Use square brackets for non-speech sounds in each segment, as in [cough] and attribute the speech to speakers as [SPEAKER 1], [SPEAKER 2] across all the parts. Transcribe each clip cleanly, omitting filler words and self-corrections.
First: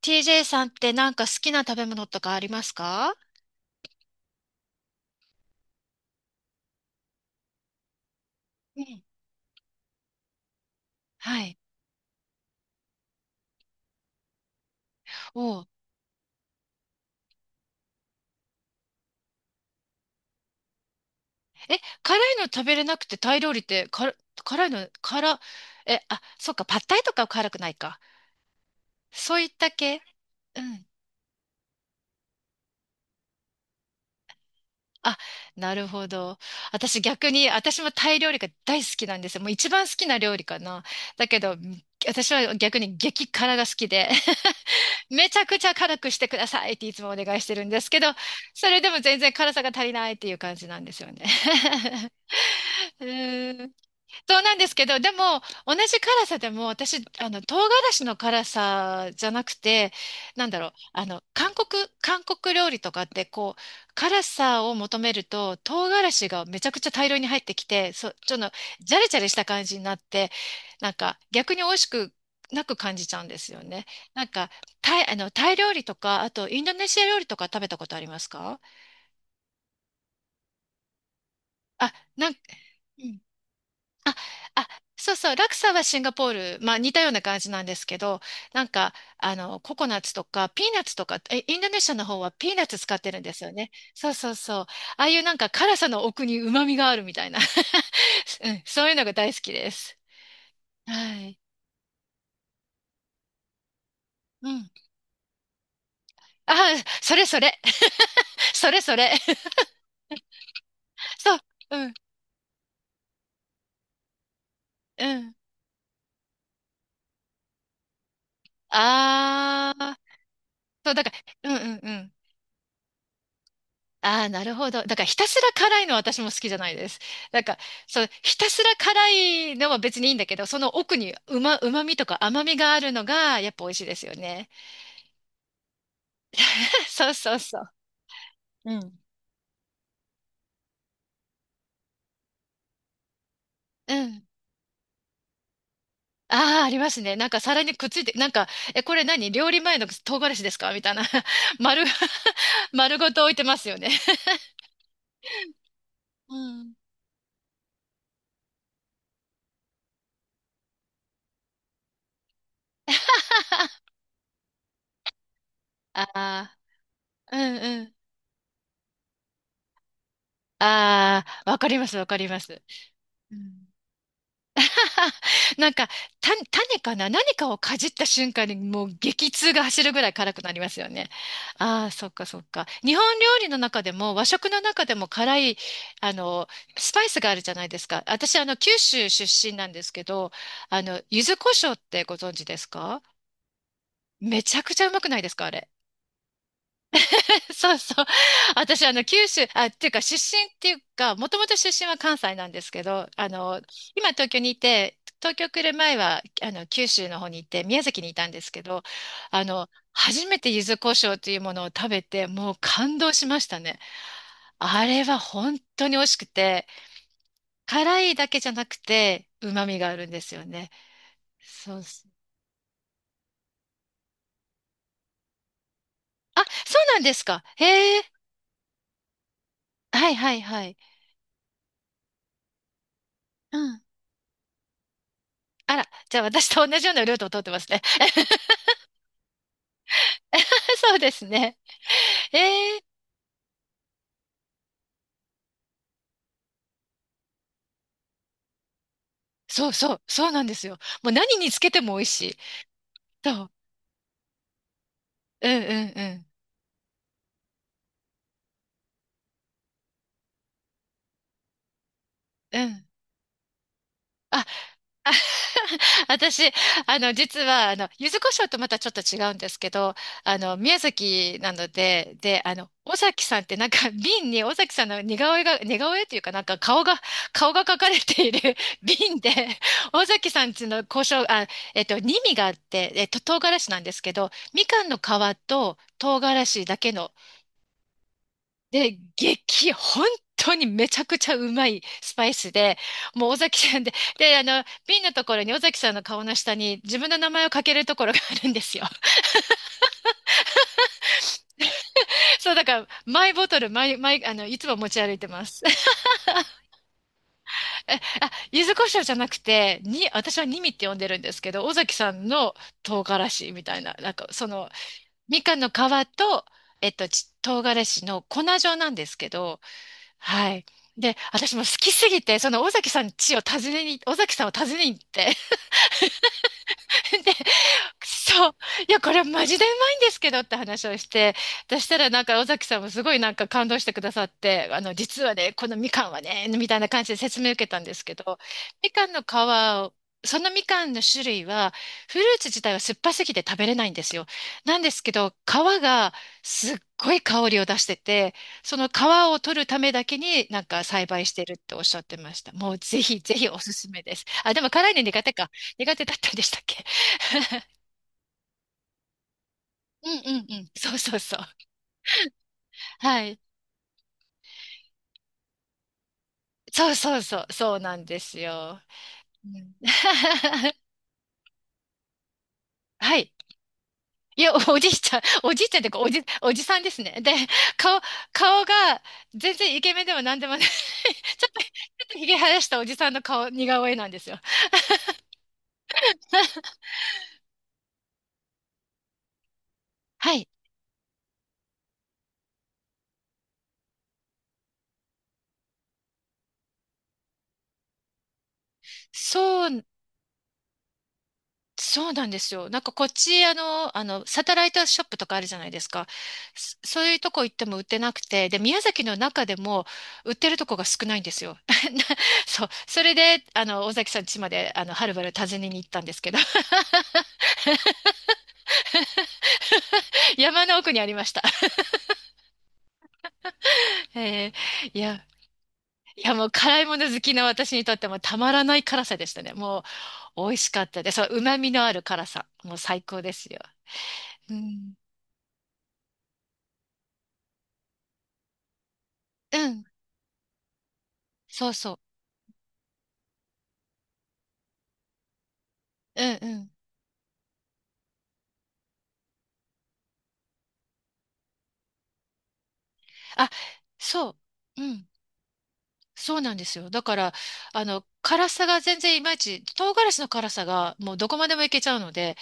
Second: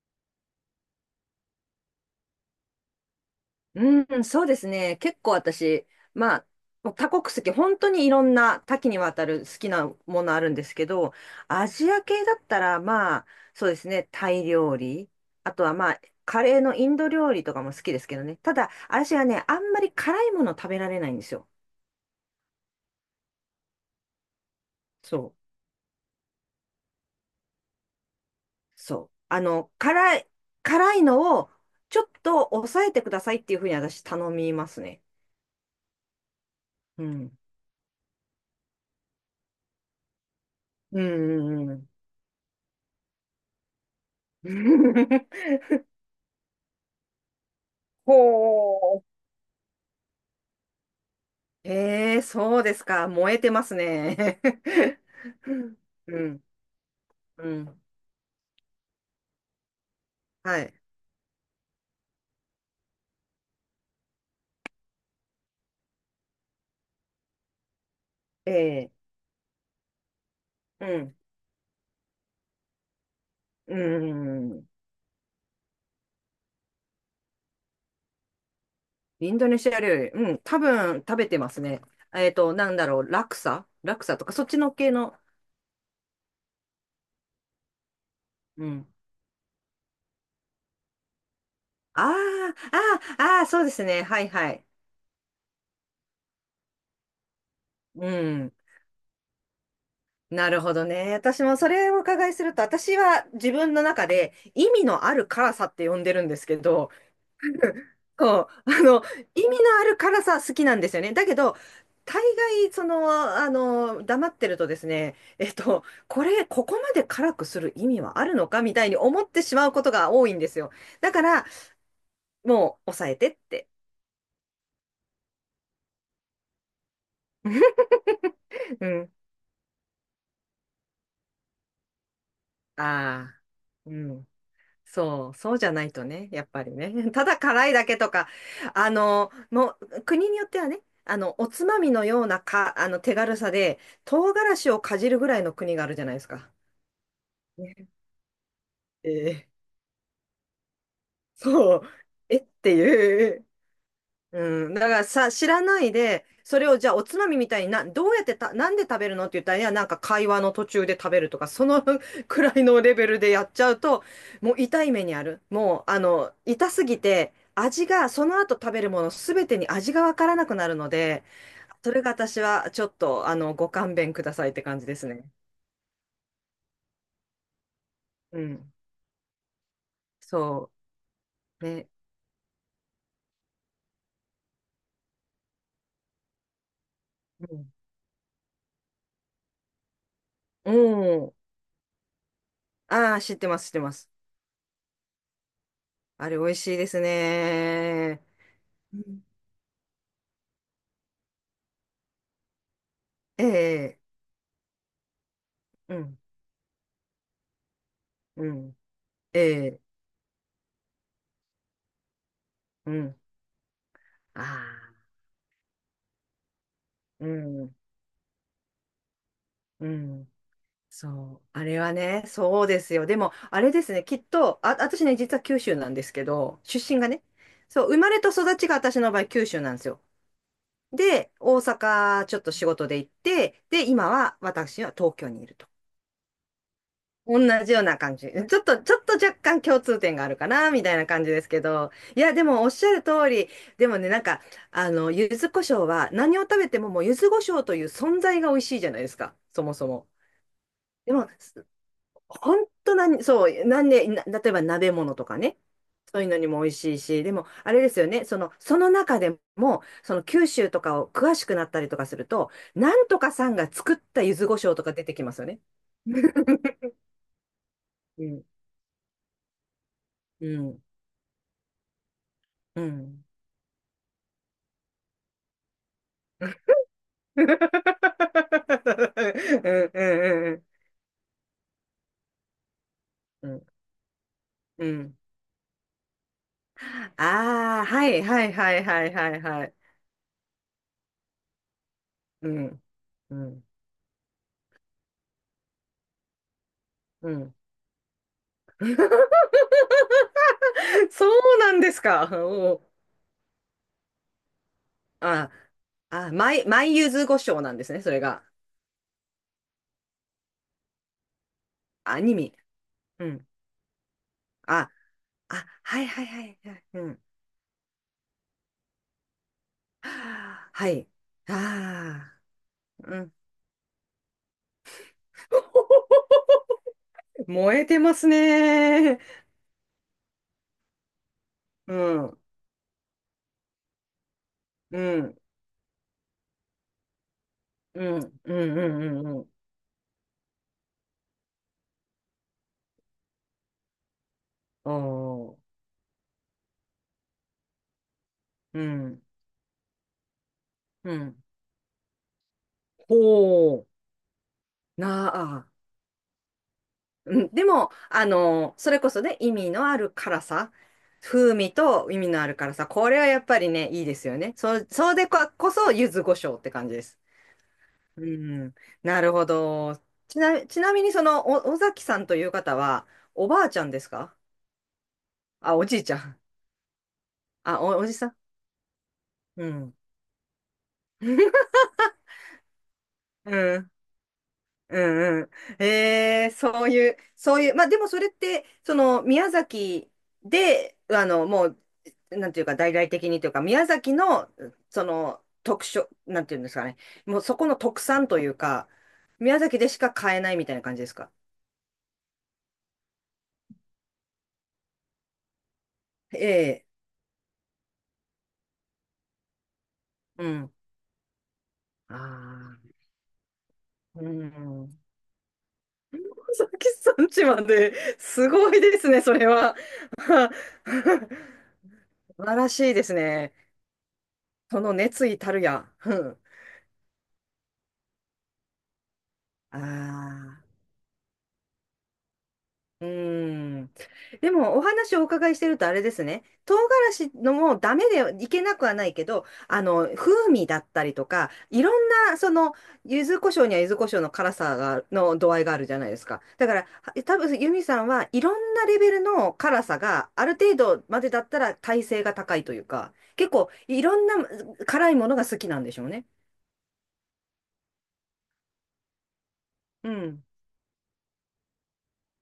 [SPEAKER 1] TJ さんってなんか好きな食べ物とかありますか？
[SPEAKER 2] うん、そうですね。結構私、まあ、もう多国籍、本当にいろんな多
[SPEAKER 1] う
[SPEAKER 2] 岐に
[SPEAKER 1] ん。
[SPEAKER 2] わたる好きなものあるんですけど、
[SPEAKER 1] はい。
[SPEAKER 2] アジア系だったら、そうですね、タイ料理、あ
[SPEAKER 1] お
[SPEAKER 2] と
[SPEAKER 1] う。
[SPEAKER 2] はまあ、カレーのインド料理とかも好きですけどね。ただ、私はね、あんまり辛いもの食べられないんですよ。
[SPEAKER 1] え、辛いの食べれなくてタイ料理って辛、辛いの、
[SPEAKER 2] そう、
[SPEAKER 1] 辛、え、あ、そうか、パッタイとかは辛くないか。
[SPEAKER 2] そう。
[SPEAKER 1] そういった系。うん。
[SPEAKER 2] 辛いのをちょっと抑えてくださいっていうふうに私頼みますね。
[SPEAKER 1] あ、なるほど。私
[SPEAKER 2] う
[SPEAKER 1] 逆
[SPEAKER 2] ん。
[SPEAKER 1] に、私もタイ料理が大好きなんですよ。もう一番好きな料理かな。
[SPEAKER 2] う
[SPEAKER 1] だけど、
[SPEAKER 2] んうん
[SPEAKER 1] 私は逆に激辛が好きで。
[SPEAKER 2] う
[SPEAKER 1] [laughs]
[SPEAKER 2] ん。[laughs]
[SPEAKER 1] めちゃくちゃ辛くしてくださいっていつもお願いしてるんですけど、それでも
[SPEAKER 2] ほう。
[SPEAKER 1] 全然辛さが足りないっていう感じなんですよね。[laughs]
[SPEAKER 2] ええ、そうです
[SPEAKER 1] う
[SPEAKER 2] か。燃えてま
[SPEAKER 1] ん。
[SPEAKER 2] す
[SPEAKER 1] そ
[SPEAKER 2] ね。
[SPEAKER 1] うなんですけど、
[SPEAKER 2] [laughs]
[SPEAKER 1] でも、同じ
[SPEAKER 2] う
[SPEAKER 1] 辛さ
[SPEAKER 2] ん、
[SPEAKER 1] でも、私、
[SPEAKER 2] [laughs] う
[SPEAKER 1] 唐辛
[SPEAKER 2] ん、
[SPEAKER 1] 子の辛さじゃなくて、なん
[SPEAKER 2] は
[SPEAKER 1] だろう、
[SPEAKER 2] い。
[SPEAKER 1] 韓国料理とかって、こう、辛さを求めると、唐辛子がめちゃくちゃ大量に入ってきて、そちょっ
[SPEAKER 2] え
[SPEAKER 1] と、
[SPEAKER 2] え、
[SPEAKER 1] ジャレジャレした感じになって、
[SPEAKER 2] う
[SPEAKER 1] なん
[SPEAKER 2] ん、
[SPEAKER 1] か、逆に美味しくなく感じちゃうんですよ
[SPEAKER 2] う
[SPEAKER 1] ね。なんか、
[SPEAKER 2] ん。
[SPEAKER 1] タイ料理とか、あと、インドネシア料理とか食べたことありますか？
[SPEAKER 2] インドネシア料理、うん、多分食べてますね。
[SPEAKER 1] あ、うん。
[SPEAKER 2] ラクサラク
[SPEAKER 1] あ、
[SPEAKER 2] サとか、そっち
[SPEAKER 1] あ、
[SPEAKER 2] の系
[SPEAKER 1] そ
[SPEAKER 2] の。
[SPEAKER 1] うそう、ラクサはシンガポール、まあ似たような感じなんですけど、な
[SPEAKER 2] う
[SPEAKER 1] ん
[SPEAKER 2] ん。
[SPEAKER 1] か、ココナッツとか、ピーナッツとか、え、インドネシアの
[SPEAKER 2] あ
[SPEAKER 1] 方はピーナッ
[SPEAKER 2] あ、
[SPEAKER 1] ツ使っ
[SPEAKER 2] あ
[SPEAKER 1] てるん
[SPEAKER 2] あ、
[SPEAKER 1] で
[SPEAKER 2] あ
[SPEAKER 1] す
[SPEAKER 2] あ、
[SPEAKER 1] よ
[SPEAKER 2] そう
[SPEAKER 1] ね。
[SPEAKER 2] ですね。
[SPEAKER 1] そう
[SPEAKER 2] はい
[SPEAKER 1] そう
[SPEAKER 2] は
[SPEAKER 1] そう。
[SPEAKER 2] い。
[SPEAKER 1] ああいうなんか辛さの奥に旨味があるみたいな。
[SPEAKER 2] う
[SPEAKER 1] [laughs] う
[SPEAKER 2] ん。
[SPEAKER 1] ん。そういうのが大好きです。
[SPEAKER 2] なるほどね。
[SPEAKER 1] はい。
[SPEAKER 2] 私もそれをお伺いすると、私は自分の中で
[SPEAKER 1] う
[SPEAKER 2] 意
[SPEAKER 1] ん。
[SPEAKER 2] 味のある辛さって呼んでるんです
[SPEAKER 1] あ
[SPEAKER 2] け
[SPEAKER 1] あ、
[SPEAKER 2] ど、
[SPEAKER 1] それそれ。
[SPEAKER 2] [laughs] そう、
[SPEAKER 1] [laughs]
[SPEAKER 2] [laughs]
[SPEAKER 1] それそれ。
[SPEAKER 2] 意味のある辛さ好きなんですよね。だ
[SPEAKER 1] そ
[SPEAKER 2] け
[SPEAKER 1] う。
[SPEAKER 2] ど、
[SPEAKER 1] うん。
[SPEAKER 2] 大概、黙ってるとです
[SPEAKER 1] う
[SPEAKER 2] ね、
[SPEAKER 1] ん。
[SPEAKER 2] ここまで辛くする意味はあるのかみたいに思ってしまう
[SPEAKER 1] あ
[SPEAKER 2] こと
[SPEAKER 1] あ。
[SPEAKER 2] が多いんですよ。
[SPEAKER 1] そう、だか
[SPEAKER 2] だから、
[SPEAKER 1] ら、うんうんうん。
[SPEAKER 2] もう、抑えてって。
[SPEAKER 1] ああ、なるほど。だからひたすら辛いのは私も好きじゃないです。なんか、そう、ひたすら
[SPEAKER 2] うん。
[SPEAKER 1] 辛いのは別にいいんだけど、その奥にうまみとか甘みがあるの
[SPEAKER 2] あ
[SPEAKER 1] が、
[SPEAKER 2] あ、
[SPEAKER 1] やっぱ美味しいで
[SPEAKER 2] う
[SPEAKER 1] すよ
[SPEAKER 2] ん。
[SPEAKER 1] ね。
[SPEAKER 2] そう、そうじゃないとね、やっぱり
[SPEAKER 1] [laughs] そ
[SPEAKER 2] ね。[laughs]
[SPEAKER 1] う
[SPEAKER 2] た
[SPEAKER 1] そ
[SPEAKER 2] だ
[SPEAKER 1] うそう。
[SPEAKER 2] 辛いだけとか、
[SPEAKER 1] うん。
[SPEAKER 2] もう、国によってはね、おつまみのようなか、手軽さで、
[SPEAKER 1] うん。
[SPEAKER 2] 唐辛子をかじるぐらいの国があるじゃないですか。
[SPEAKER 1] ああ、ありますね。なんか皿にくっ
[SPEAKER 2] え
[SPEAKER 1] ついて、なんか、え、これ何料理
[SPEAKER 2] ー
[SPEAKER 1] 前の唐辛子ですかみたいな。[laughs]
[SPEAKER 2] そう、
[SPEAKER 1] 丸、
[SPEAKER 2] えって
[SPEAKER 1] [laughs] 丸ごと
[SPEAKER 2] い
[SPEAKER 1] 置いて
[SPEAKER 2] う、
[SPEAKER 1] ますよね。[laughs]
[SPEAKER 2] うん、だからさ、知らないで、
[SPEAKER 1] う
[SPEAKER 2] それ
[SPEAKER 1] ん。
[SPEAKER 2] をじゃあおつまみみたいにな、どうやってた、なんで食べるのって言ったら、いや、なんか会話の途中で食べるとか、その [laughs] くらいのレベルでやっちゃうと、もう痛い目にある。もう、あ
[SPEAKER 1] あ
[SPEAKER 2] の、
[SPEAKER 1] あ、
[SPEAKER 2] 痛すぎて、
[SPEAKER 1] うんう
[SPEAKER 2] 味
[SPEAKER 1] ん。
[SPEAKER 2] が、その後食べるものすべてに味がわからなくなるので、
[SPEAKER 1] ああ、わかりま
[SPEAKER 2] そ
[SPEAKER 1] す、
[SPEAKER 2] れ
[SPEAKER 1] わ
[SPEAKER 2] が
[SPEAKER 1] かりま
[SPEAKER 2] 私
[SPEAKER 1] す。
[SPEAKER 2] はちょっと、
[SPEAKER 1] うん
[SPEAKER 2] ご勘弁くださいって感じですね。
[SPEAKER 1] [laughs] なんか、種かな何かをかじった瞬
[SPEAKER 2] う
[SPEAKER 1] 間に
[SPEAKER 2] ん、
[SPEAKER 1] もう激痛が走るぐらい辛くなりま
[SPEAKER 2] そ
[SPEAKER 1] すよね。
[SPEAKER 2] う、
[SPEAKER 1] あ
[SPEAKER 2] ね。
[SPEAKER 1] あ、そっかそっか。日本料理の中でも和食の中でも辛い、あの、スパイスがあるじゃな
[SPEAKER 2] う
[SPEAKER 1] いですか。私、九州出身なんですけど、
[SPEAKER 2] ん、
[SPEAKER 1] 柚
[SPEAKER 2] うん、
[SPEAKER 1] 子胡椒ってご存知ですか？
[SPEAKER 2] ああ、知ってます、知ってます。
[SPEAKER 1] めちゃくちゃうまくないですか、あれ？
[SPEAKER 2] あれ美味しいです
[SPEAKER 1] [laughs] そうそう。
[SPEAKER 2] ね。
[SPEAKER 1] 私、
[SPEAKER 2] うん
[SPEAKER 1] 九州、あ、っていうか、出身っていうか、もともと出身は関西なんですけど、
[SPEAKER 2] ええ、
[SPEAKER 1] 今東京にいて、東京来る
[SPEAKER 2] う
[SPEAKER 1] 前
[SPEAKER 2] ん、
[SPEAKER 1] は、九州の方に行って、宮崎にいたんで
[SPEAKER 2] う
[SPEAKER 1] すけ
[SPEAKER 2] ん、
[SPEAKER 1] ど、
[SPEAKER 2] ええ、
[SPEAKER 1] 初めて柚子胡椒というものを食べて、もう
[SPEAKER 2] う
[SPEAKER 1] 感動
[SPEAKER 2] ん、
[SPEAKER 1] しましたね。
[SPEAKER 2] あ
[SPEAKER 1] あ
[SPEAKER 2] あ、
[SPEAKER 1] れは本当に美味しくて、
[SPEAKER 2] うん、
[SPEAKER 1] 辛いだけじゃなくて、旨味が
[SPEAKER 2] う
[SPEAKER 1] あるんで
[SPEAKER 2] ん、
[SPEAKER 1] すよね。
[SPEAKER 2] そう、あ
[SPEAKER 1] そ
[SPEAKER 2] れ
[SPEAKER 1] う
[SPEAKER 2] は
[SPEAKER 1] そう。
[SPEAKER 2] ね、そうですよ。でも、あれですね、きっと、あ、私ね、実は九州なんですけ
[SPEAKER 1] あ、
[SPEAKER 2] ど、
[SPEAKER 1] そう
[SPEAKER 2] 出身
[SPEAKER 1] なん
[SPEAKER 2] が
[SPEAKER 1] で
[SPEAKER 2] ね、
[SPEAKER 1] すか。
[SPEAKER 2] そう、生
[SPEAKER 1] へえ。
[SPEAKER 2] まれと育ちが私の場合、九州なんですよ。
[SPEAKER 1] はいはいはい。
[SPEAKER 2] で、大阪、ちょっと仕事で行っ
[SPEAKER 1] う
[SPEAKER 2] て、
[SPEAKER 1] ん。
[SPEAKER 2] で、今は私は東京にいると。
[SPEAKER 1] あら、じゃあ私と同じようなルートを通
[SPEAKER 2] 同
[SPEAKER 1] ってます
[SPEAKER 2] じ
[SPEAKER 1] ね。
[SPEAKER 2] ような感じ。ちょっと若干共通点があるかな、
[SPEAKER 1] [laughs]
[SPEAKER 2] みた
[SPEAKER 1] そ
[SPEAKER 2] い
[SPEAKER 1] う
[SPEAKER 2] な
[SPEAKER 1] で
[SPEAKER 2] 感
[SPEAKER 1] す
[SPEAKER 2] じです
[SPEAKER 1] ね。
[SPEAKER 2] けど。いや、でもおっ
[SPEAKER 1] ええ。
[SPEAKER 2] しゃる通り、でもね、なんか、柚子胡椒は何を食べてももう柚子胡椒という存在が美味しいじゃないですか、そ
[SPEAKER 1] そう
[SPEAKER 2] もそ
[SPEAKER 1] そう、
[SPEAKER 2] も。
[SPEAKER 1] そうなんですよ。もう
[SPEAKER 2] でも、
[SPEAKER 1] 何につけても美味しい。
[SPEAKER 2] 本当何、
[SPEAKER 1] そ
[SPEAKER 2] そ
[SPEAKER 1] う。
[SPEAKER 2] う、なんで、な例えば鍋物とか
[SPEAKER 1] うんう
[SPEAKER 2] ね、
[SPEAKER 1] んう
[SPEAKER 2] そう
[SPEAKER 1] ん。
[SPEAKER 2] いうのにも美味しいし、でも、あれですよね、その中でも、その九州とかを詳しくなったりとかすると、
[SPEAKER 1] うん。
[SPEAKER 2] なんとかさんが作った柚
[SPEAKER 1] あ、
[SPEAKER 2] 子胡椒とか出
[SPEAKER 1] あ
[SPEAKER 2] てきますよね。
[SPEAKER 1] [laughs] 私、
[SPEAKER 2] [laughs]
[SPEAKER 1] 実は、柚子
[SPEAKER 2] う
[SPEAKER 1] 胡
[SPEAKER 2] ん、
[SPEAKER 1] 椒とまたちょっと違うんですけど、
[SPEAKER 2] う
[SPEAKER 1] 宮
[SPEAKER 2] ん、
[SPEAKER 1] 崎なので、で、
[SPEAKER 2] う
[SPEAKER 1] 尾
[SPEAKER 2] ん。
[SPEAKER 1] 崎さんってなんか瓶に尾崎さんの似顔絵が、似顔絵っていうかなんか顔が、
[SPEAKER 2] うん
[SPEAKER 1] 顔が描かれている [laughs] 瓶で、
[SPEAKER 2] う
[SPEAKER 1] 尾崎さん
[SPEAKER 2] ん
[SPEAKER 1] ちの胡椒、あ、に味があって、唐
[SPEAKER 2] うんうんう
[SPEAKER 1] 辛
[SPEAKER 2] ん。
[SPEAKER 1] 子なんですけど、みか
[SPEAKER 2] う
[SPEAKER 1] んの皮
[SPEAKER 2] ん
[SPEAKER 1] と唐辛子だけの
[SPEAKER 2] ああはいはいはい
[SPEAKER 1] で、
[SPEAKER 2] はいはいはい。
[SPEAKER 1] 本当にめちゃくちゃうまいスパイ
[SPEAKER 2] う
[SPEAKER 1] スで、
[SPEAKER 2] ん。
[SPEAKER 1] もう
[SPEAKER 2] う
[SPEAKER 1] 尾
[SPEAKER 2] ん。
[SPEAKER 1] 崎さんで、瓶のところに尾崎さんの顔の下に自分の
[SPEAKER 2] う
[SPEAKER 1] 名前を
[SPEAKER 2] ん。
[SPEAKER 1] 書けるところがあるんですよ。
[SPEAKER 2] [laughs] そうなんですか。
[SPEAKER 1] [laughs] そう、だか
[SPEAKER 2] おー
[SPEAKER 1] ら、マイボトル、マイ、マイ、あの、いつも持ち歩いてま
[SPEAKER 2] あ、
[SPEAKER 1] す。[laughs]
[SPEAKER 2] あ、マイ、マイユズゴショなんですね、それ
[SPEAKER 1] あ、
[SPEAKER 2] が。
[SPEAKER 1] 柚子胡椒じゃなくて、私はニミって呼んでるんですけど、尾崎さ
[SPEAKER 2] ア
[SPEAKER 1] ん
[SPEAKER 2] ニメ。
[SPEAKER 1] の唐
[SPEAKER 2] う
[SPEAKER 1] 辛
[SPEAKER 2] ん。
[SPEAKER 1] 子みたいな、なんか、
[SPEAKER 2] あ、
[SPEAKER 1] みか
[SPEAKER 2] あ、
[SPEAKER 1] んの皮
[SPEAKER 2] はいはいは
[SPEAKER 1] と、
[SPEAKER 2] いはい。うん。
[SPEAKER 1] 唐辛子の粉状なんですけど、はい。
[SPEAKER 2] はい。
[SPEAKER 1] で、私も好きすぎ
[SPEAKER 2] あ
[SPEAKER 1] て、その尾崎さん
[SPEAKER 2] あ、うん。
[SPEAKER 1] 家を訪ねに、尾崎さんを訪ねに行って、
[SPEAKER 2] [laughs]
[SPEAKER 1] [laughs] で、
[SPEAKER 2] 燃えてます
[SPEAKER 1] そう。いや、これ
[SPEAKER 2] ね
[SPEAKER 1] はマジでうまいんですけどって話をして、そし
[SPEAKER 2] う
[SPEAKER 1] たらなんか
[SPEAKER 2] ん。
[SPEAKER 1] 尾崎さんもすごいなんか感動してくださって、
[SPEAKER 2] う
[SPEAKER 1] 実は
[SPEAKER 2] ん。
[SPEAKER 1] ね、このみかんはね、みたいな感じで説明を受けたんで
[SPEAKER 2] う
[SPEAKER 1] すけど、
[SPEAKER 2] ん、うん、う
[SPEAKER 1] み
[SPEAKER 2] ん、
[SPEAKER 1] かんの
[SPEAKER 2] う
[SPEAKER 1] 皮
[SPEAKER 2] ん、うん。
[SPEAKER 1] を、そのみかんの種類は、フルーツ自体は酸っぱすぎて食べれないんですよ。なんで
[SPEAKER 2] お
[SPEAKER 1] すけど、
[SPEAKER 2] ー、
[SPEAKER 1] 皮がすっごい香りを出してて、そ
[SPEAKER 2] う
[SPEAKER 1] の皮
[SPEAKER 2] ん、
[SPEAKER 1] を取るためだけになんか栽
[SPEAKER 2] う
[SPEAKER 1] 培し
[SPEAKER 2] ん。
[SPEAKER 1] てるっておっしゃってました。もうぜひ
[SPEAKER 2] ほ
[SPEAKER 1] ぜひおすすめです。あ、でも辛いの
[SPEAKER 2] う、
[SPEAKER 1] 苦手
[SPEAKER 2] な
[SPEAKER 1] か。
[SPEAKER 2] あ。
[SPEAKER 1] 苦手だったんでしたっけ？
[SPEAKER 2] うん、でも、あの、それこそね、意味のあ
[SPEAKER 1] う
[SPEAKER 2] る
[SPEAKER 1] んう
[SPEAKER 2] 辛
[SPEAKER 1] んうん。
[SPEAKER 2] さ。
[SPEAKER 1] そうそうそう。
[SPEAKER 2] 風味と意味のある辛さ。これ
[SPEAKER 1] は
[SPEAKER 2] は
[SPEAKER 1] い。
[SPEAKER 2] やっぱりね、いいですよね。そ、そうでこ、こそ、柚子胡椒って感
[SPEAKER 1] そう
[SPEAKER 2] じで
[SPEAKER 1] そ
[SPEAKER 2] す。
[SPEAKER 1] うそう。そうなんで
[SPEAKER 2] う
[SPEAKER 1] す
[SPEAKER 2] ん、
[SPEAKER 1] よ。
[SPEAKER 2] なるほ
[SPEAKER 1] うん
[SPEAKER 2] ど。ちな、ちな
[SPEAKER 1] [laughs]
[SPEAKER 2] みに、尾崎さんという方は、
[SPEAKER 1] はい。
[SPEAKER 2] おばあちゃんですか
[SPEAKER 1] いや、おじいちゃん、おじいち
[SPEAKER 2] あ、
[SPEAKER 1] ゃんっ
[SPEAKER 2] お
[SPEAKER 1] ていう
[SPEAKER 2] じ
[SPEAKER 1] か、
[SPEAKER 2] い
[SPEAKER 1] お
[SPEAKER 2] ちゃ
[SPEAKER 1] じ、
[SPEAKER 2] ん。
[SPEAKER 1] おじさんですね。で、顔、
[SPEAKER 2] おじさん
[SPEAKER 1] 顔が全
[SPEAKER 2] う
[SPEAKER 1] 然イケ
[SPEAKER 2] ん。
[SPEAKER 1] メンでも何でもない。[laughs] ちょっと、ちょ
[SPEAKER 2] [laughs]
[SPEAKER 1] っとひげ生やしたおじさんの顔、
[SPEAKER 2] う
[SPEAKER 1] 似顔
[SPEAKER 2] ん。
[SPEAKER 1] 絵なんですよ。
[SPEAKER 2] うんうん。えー、
[SPEAKER 1] [laughs]
[SPEAKER 2] そういう、そういう、まあでもそれって、その宮崎
[SPEAKER 1] はい。
[SPEAKER 2] で、もう、なんていうか、大々的にというか、宮崎の、その、特色、なんていうんですかね、もうそこの特産というか、宮
[SPEAKER 1] そ
[SPEAKER 2] 崎
[SPEAKER 1] う
[SPEAKER 2] でしか買えないみたいな感じですか。
[SPEAKER 1] そうなんですよ。なんかこっち、サテライトショップとかあるじゃないですか。
[SPEAKER 2] え
[SPEAKER 1] そ
[SPEAKER 2] え、
[SPEAKER 1] そういうとこ行っても売ってなくて、で、宮崎の中でも売っ
[SPEAKER 2] う
[SPEAKER 1] てると
[SPEAKER 2] ん。
[SPEAKER 1] こが少ないんですよ。[laughs] なそう。
[SPEAKER 2] あ
[SPEAKER 1] それで、尾崎さ
[SPEAKER 2] あ、
[SPEAKER 1] ん
[SPEAKER 2] う
[SPEAKER 1] 家まで、は
[SPEAKER 2] ん。
[SPEAKER 1] るばる訪ねに行ったんですけ
[SPEAKER 2] 宮
[SPEAKER 1] ど、[laughs]
[SPEAKER 2] 崎産地まで、すごいですね、それは。
[SPEAKER 1] 山の
[SPEAKER 2] [laughs]
[SPEAKER 1] 奥にありました。
[SPEAKER 2] 素晴らしいですね。
[SPEAKER 1] [laughs]
[SPEAKER 2] その
[SPEAKER 1] いや、
[SPEAKER 2] 熱意たるや。う
[SPEAKER 1] いや
[SPEAKER 2] ん。
[SPEAKER 1] もう辛いもの好きな私にとってもたまらない辛さでしたね。
[SPEAKER 2] あ
[SPEAKER 1] もう美味し
[SPEAKER 2] あ。
[SPEAKER 1] かったです。そう、旨味のある辛さ。もう最
[SPEAKER 2] う
[SPEAKER 1] 高ですよ。
[SPEAKER 2] ーん。で
[SPEAKER 1] う
[SPEAKER 2] も、お
[SPEAKER 1] ん。
[SPEAKER 2] 話をお伺いしてるとあれですね。唐辛子のもダメでいけなくはないけど、
[SPEAKER 1] うん。
[SPEAKER 2] 風味だったりとか、
[SPEAKER 1] そう
[SPEAKER 2] いろ
[SPEAKER 1] そ
[SPEAKER 2] んな、その、柚子胡椒には柚子胡椒の辛さが、の度合いがあるじゃないで
[SPEAKER 1] う。う
[SPEAKER 2] す
[SPEAKER 1] ん
[SPEAKER 2] か。
[SPEAKER 1] う
[SPEAKER 2] だ
[SPEAKER 1] ん。
[SPEAKER 2] から、は多分、ユミさんはいろんなレベルの辛さがある程度までだったら耐性が高いというか、
[SPEAKER 1] あ、
[SPEAKER 2] 結構いろん
[SPEAKER 1] そ
[SPEAKER 2] な
[SPEAKER 1] う。うん。
[SPEAKER 2] 辛いものが好きなんでしょうね。
[SPEAKER 1] そうなんですよ。だから、辛さが全然いまいち、唐
[SPEAKER 2] う
[SPEAKER 1] 辛子の
[SPEAKER 2] ん。
[SPEAKER 1] 辛さがもうどこまでもいけちゃうので、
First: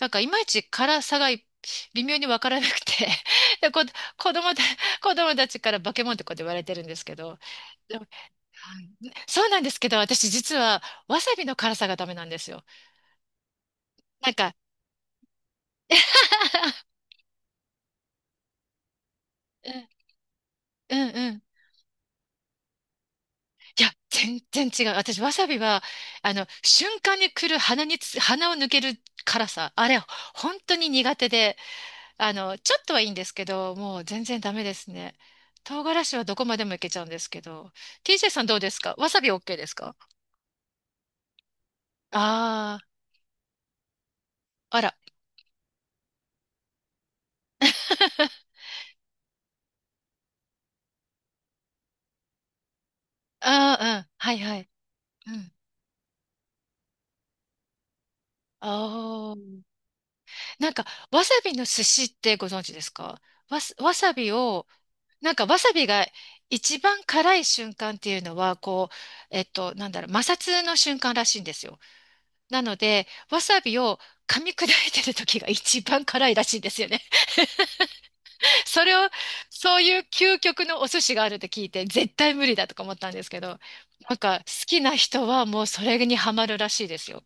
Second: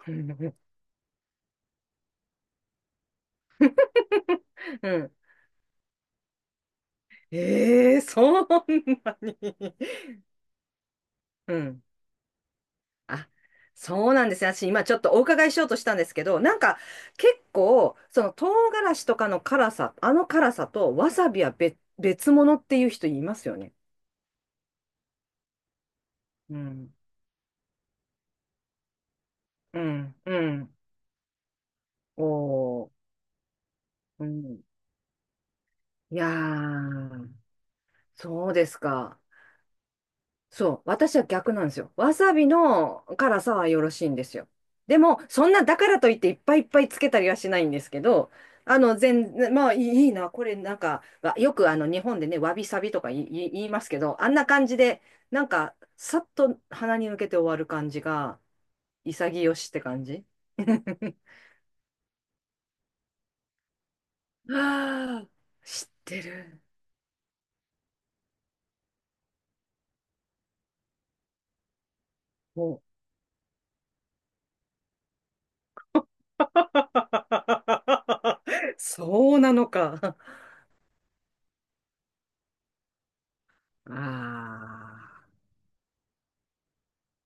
[SPEAKER 1] なんかいまいち 辛さが微妙にわからなくて、[laughs] で、こ、子供た、
[SPEAKER 2] う
[SPEAKER 1] [laughs] 子
[SPEAKER 2] ん。
[SPEAKER 1] 供たちから化け物ってこうやって言われてるんですけ
[SPEAKER 2] [laughs]
[SPEAKER 1] ど、
[SPEAKER 2] え
[SPEAKER 1] で
[SPEAKER 2] えー、
[SPEAKER 1] も、
[SPEAKER 2] そん
[SPEAKER 1] はい、
[SPEAKER 2] なに。
[SPEAKER 1] そうなんですけど、私実はわさび
[SPEAKER 2] う
[SPEAKER 1] の辛
[SPEAKER 2] ん。
[SPEAKER 1] さがダメなんですよ。
[SPEAKER 2] あ、そうなん
[SPEAKER 1] なん
[SPEAKER 2] ですね。
[SPEAKER 1] か、
[SPEAKER 2] 私今ちょっとお伺いしようとしたんですけど、なんか
[SPEAKER 1] [laughs]
[SPEAKER 2] 結構、その唐辛子とかの
[SPEAKER 1] う
[SPEAKER 2] 辛
[SPEAKER 1] ん
[SPEAKER 2] さ、あの辛さと
[SPEAKER 1] う
[SPEAKER 2] わ
[SPEAKER 1] ん
[SPEAKER 2] さ
[SPEAKER 1] う
[SPEAKER 2] び
[SPEAKER 1] ん。
[SPEAKER 2] は別、別物っていう人いますよね。
[SPEAKER 1] いや、全然違う。私、わさびは、
[SPEAKER 2] うん、
[SPEAKER 1] 瞬間に来る鼻につ、鼻を抜ける辛さ。
[SPEAKER 2] う
[SPEAKER 1] あれ、
[SPEAKER 2] ん、う
[SPEAKER 1] 本
[SPEAKER 2] ん。
[SPEAKER 1] 当に苦手で。ちょっ
[SPEAKER 2] お
[SPEAKER 1] とは
[SPEAKER 2] ー、
[SPEAKER 1] いいんですけど、もう全
[SPEAKER 2] う
[SPEAKER 1] 然ダ
[SPEAKER 2] ん。
[SPEAKER 1] メですね。唐辛子
[SPEAKER 2] い
[SPEAKER 1] は
[SPEAKER 2] や
[SPEAKER 1] どこまでもいけちゃうんで
[SPEAKER 2] ー、
[SPEAKER 1] すけど。TJ さん
[SPEAKER 2] そう
[SPEAKER 1] どう
[SPEAKER 2] で
[SPEAKER 1] で
[SPEAKER 2] す
[SPEAKER 1] すか？わさ
[SPEAKER 2] か。
[SPEAKER 1] び OK ですか？
[SPEAKER 2] そう。私は逆なんですよ。わさび
[SPEAKER 1] あ
[SPEAKER 2] の辛さはよろしいんですよ。
[SPEAKER 1] あー、あら。
[SPEAKER 2] でも、そんな、だからといっていっぱいいっぱいつけたりはしないんですけど、
[SPEAKER 1] [laughs]
[SPEAKER 2] 全、いいいいな、これなんか、わよく日本でね、わびさびとか言い、言い
[SPEAKER 1] あ
[SPEAKER 2] 言います
[SPEAKER 1] あ、
[SPEAKER 2] け
[SPEAKER 1] うん。
[SPEAKER 2] ど、あ
[SPEAKER 1] は
[SPEAKER 2] ん
[SPEAKER 1] い
[SPEAKER 2] な
[SPEAKER 1] は
[SPEAKER 2] 感
[SPEAKER 1] い。
[SPEAKER 2] じで、
[SPEAKER 1] う
[SPEAKER 2] なん
[SPEAKER 1] ん。
[SPEAKER 2] か、さっと鼻に抜けて終わる感じが、
[SPEAKER 1] あ
[SPEAKER 2] 潔
[SPEAKER 1] あ。
[SPEAKER 2] しって感じ。
[SPEAKER 1] なんか、
[SPEAKER 2] [laughs]
[SPEAKER 1] わさびの寿司ってご存知ですか？わさびを、
[SPEAKER 2] はあ、
[SPEAKER 1] なんかわさ
[SPEAKER 2] 知
[SPEAKER 1] び
[SPEAKER 2] っ
[SPEAKER 1] が
[SPEAKER 2] てる。
[SPEAKER 1] 一番辛い瞬間っていうのは、こう、なんだろう、摩擦の瞬間らしいんですよ。なの
[SPEAKER 2] も
[SPEAKER 1] で、わさびを噛み砕いてる時が一番辛いらしいんですよね。
[SPEAKER 2] う、
[SPEAKER 1] [laughs]
[SPEAKER 2] [laughs]
[SPEAKER 1] それを、
[SPEAKER 2] そうなの
[SPEAKER 1] そうい
[SPEAKER 2] か。
[SPEAKER 1] う
[SPEAKER 2] あ
[SPEAKER 1] 究極のお寿司があるって聞いて、絶対無理だとか思ったんですけど、なんか好きな
[SPEAKER 2] あ。
[SPEAKER 1] 人はもうそれにハマるらしいですよ。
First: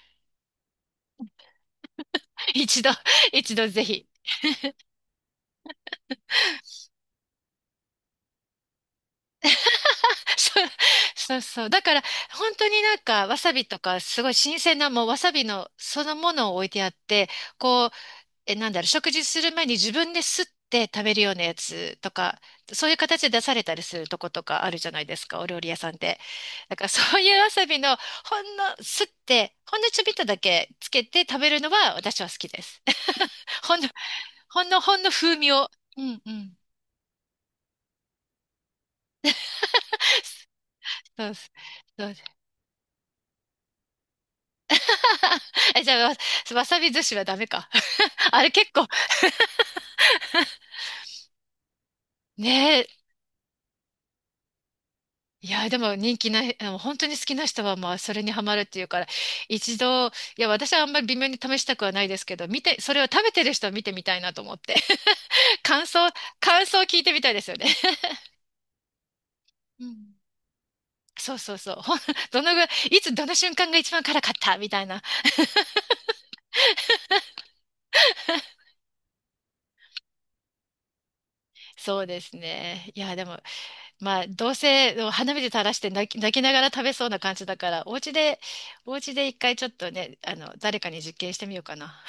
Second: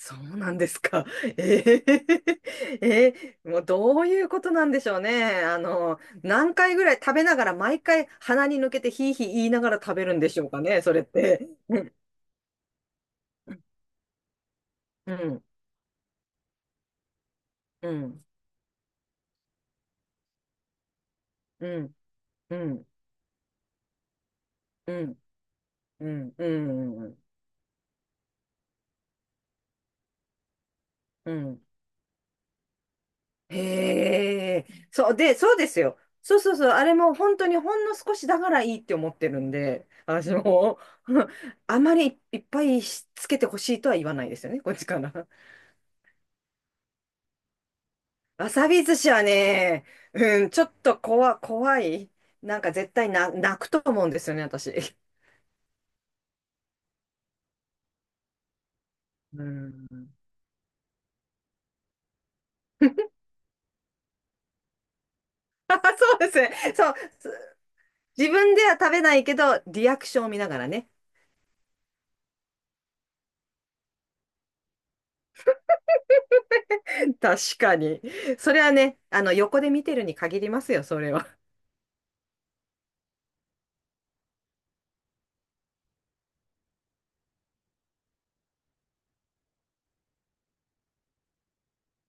[SPEAKER 2] そうなんですか。[laughs] ええ、
[SPEAKER 1] [laughs] 一度、
[SPEAKER 2] ええ、
[SPEAKER 1] 一
[SPEAKER 2] もう
[SPEAKER 1] 度ぜ
[SPEAKER 2] ど
[SPEAKER 1] ひ。
[SPEAKER 2] ういうことなんでしょうね。何回ぐらい食べながら、毎回鼻に抜けてヒーヒー言いながら食べるんで
[SPEAKER 1] [laughs]
[SPEAKER 2] しょうか
[SPEAKER 1] そう、
[SPEAKER 2] ね、それっ
[SPEAKER 1] そう
[SPEAKER 2] て。
[SPEAKER 1] そう。だから、本当になんか、わさびとか、すごい新鮮な、もう
[SPEAKER 2] う
[SPEAKER 1] わさび
[SPEAKER 2] ん、
[SPEAKER 1] のそのものを置いてあって、こう、
[SPEAKER 2] うん、
[SPEAKER 1] え、なんだろう、食事する前に自分ですって食べるようなや
[SPEAKER 2] うん、
[SPEAKER 1] つとか、
[SPEAKER 2] うん、
[SPEAKER 1] そういう形で出されたりするとことかあるじゃ
[SPEAKER 2] う
[SPEAKER 1] ないで
[SPEAKER 2] ん、
[SPEAKER 1] すか、お料理屋さん
[SPEAKER 2] う
[SPEAKER 1] で。
[SPEAKER 2] ん、う
[SPEAKER 1] だからそ
[SPEAKER 2] ん、
[SPEAKER 1] ういうわさびのほんのちょびっとだけつけて
[SPEAKER 2] う
[SPEAKER 1] 食べる
[SPEAKER 2] ん。
[SPEAKER 1] のは私は好きです。[laughs] ほんの、
[SPEAKER 2] へ
[SPEAKER 1] ほ
[SPEAKER 2] え、
[SPEAKER 1] んの、ほんの
[SPEAKER 2] そう、で、
[SPEAKER 1] 風味
[SPEAKER 2] そうで
[SPEAKER 1] を。
[SPEAKER 2] すよ。
[SPEAKER 1] うんう
[SPEAKER 2] そうそ
[SPEAKER 1] ん。
[SPEAKER 2] うそう、あれも本当にほんの少しだからいいって思ってるんで、私も、
[SPEAKER 1] そ
[SPEAKER 2] [laughs]
[SPEAKER 1] うです。
[SPEAKER 2] あま
[SPEAKER 1] そうで
[SPEAKER 2] りい
[SPEAKER 1] す。
[SPEAKER 2] っぱいしつけてほしいとは言わないですよね、こっちから。
[SPEAKER 1] [laughs] え、じゃあ、わさび寿司はダメか。[laughs] あ
[SPEAKER 2] わ
[SPEAKER 1] れ
[SPEAKER 2] さ
[SPEAKER 1] 結
[SPEAKER 2] び
[SPEAKER 1] 構、
[SPEAKER 2] 寿司はね、うん、ちょっと怖い。なんか
[SPEAKER 1] ねえ、
[SPEAKER 2] 絶対な、泣くと思うんですよね、私。
[SPEAKER 1] いや、でも人気ない、本当に好きな人はまあそれにハマるっていうから、
[SPEAKER 2] う
[SPEAKER 1] 一
[SPEAKER 2] ん。
[SPEAKER 1] 度、い
[SPEAKER 2] [laughs]
[SPEAKER 1] や、私はあんまり微妙に試したくはないですけど、見て、それを食べてる人を見てみたいなと思って。[laughs]
[SPEAKER 2] あ、
[SPEAKER 1] 感想、
[SPEAKER 2] そうですね。
[SPEAKER 1] 感想を
[SPEAKER 2] そう。
[SPEAKER 1] 聞いてみたいですよね。
[SPEAKER 2] 自分では食べないけど、
[SPEAKER 1] う
[SPEAKER 2] リアク
[SPEAKER 1] ん。
[SPEAKER 2] ションを見ながらね。
[SPEAKER 1] そうそうそう。どのぐらい、いつどの瞬間が一番辛かったみたいな。
[SPEAKER 2] [laughs] 確かに。それはね、あの、横で見てるに限りますよ、それは。
[SPEAKER 1] [laughs] そうですね。いや、でも、まあ、どうせ花火で垂らして泣きながら食べそうな感じだから、お家で一回ちょっとね、誰かに実験してみようかな。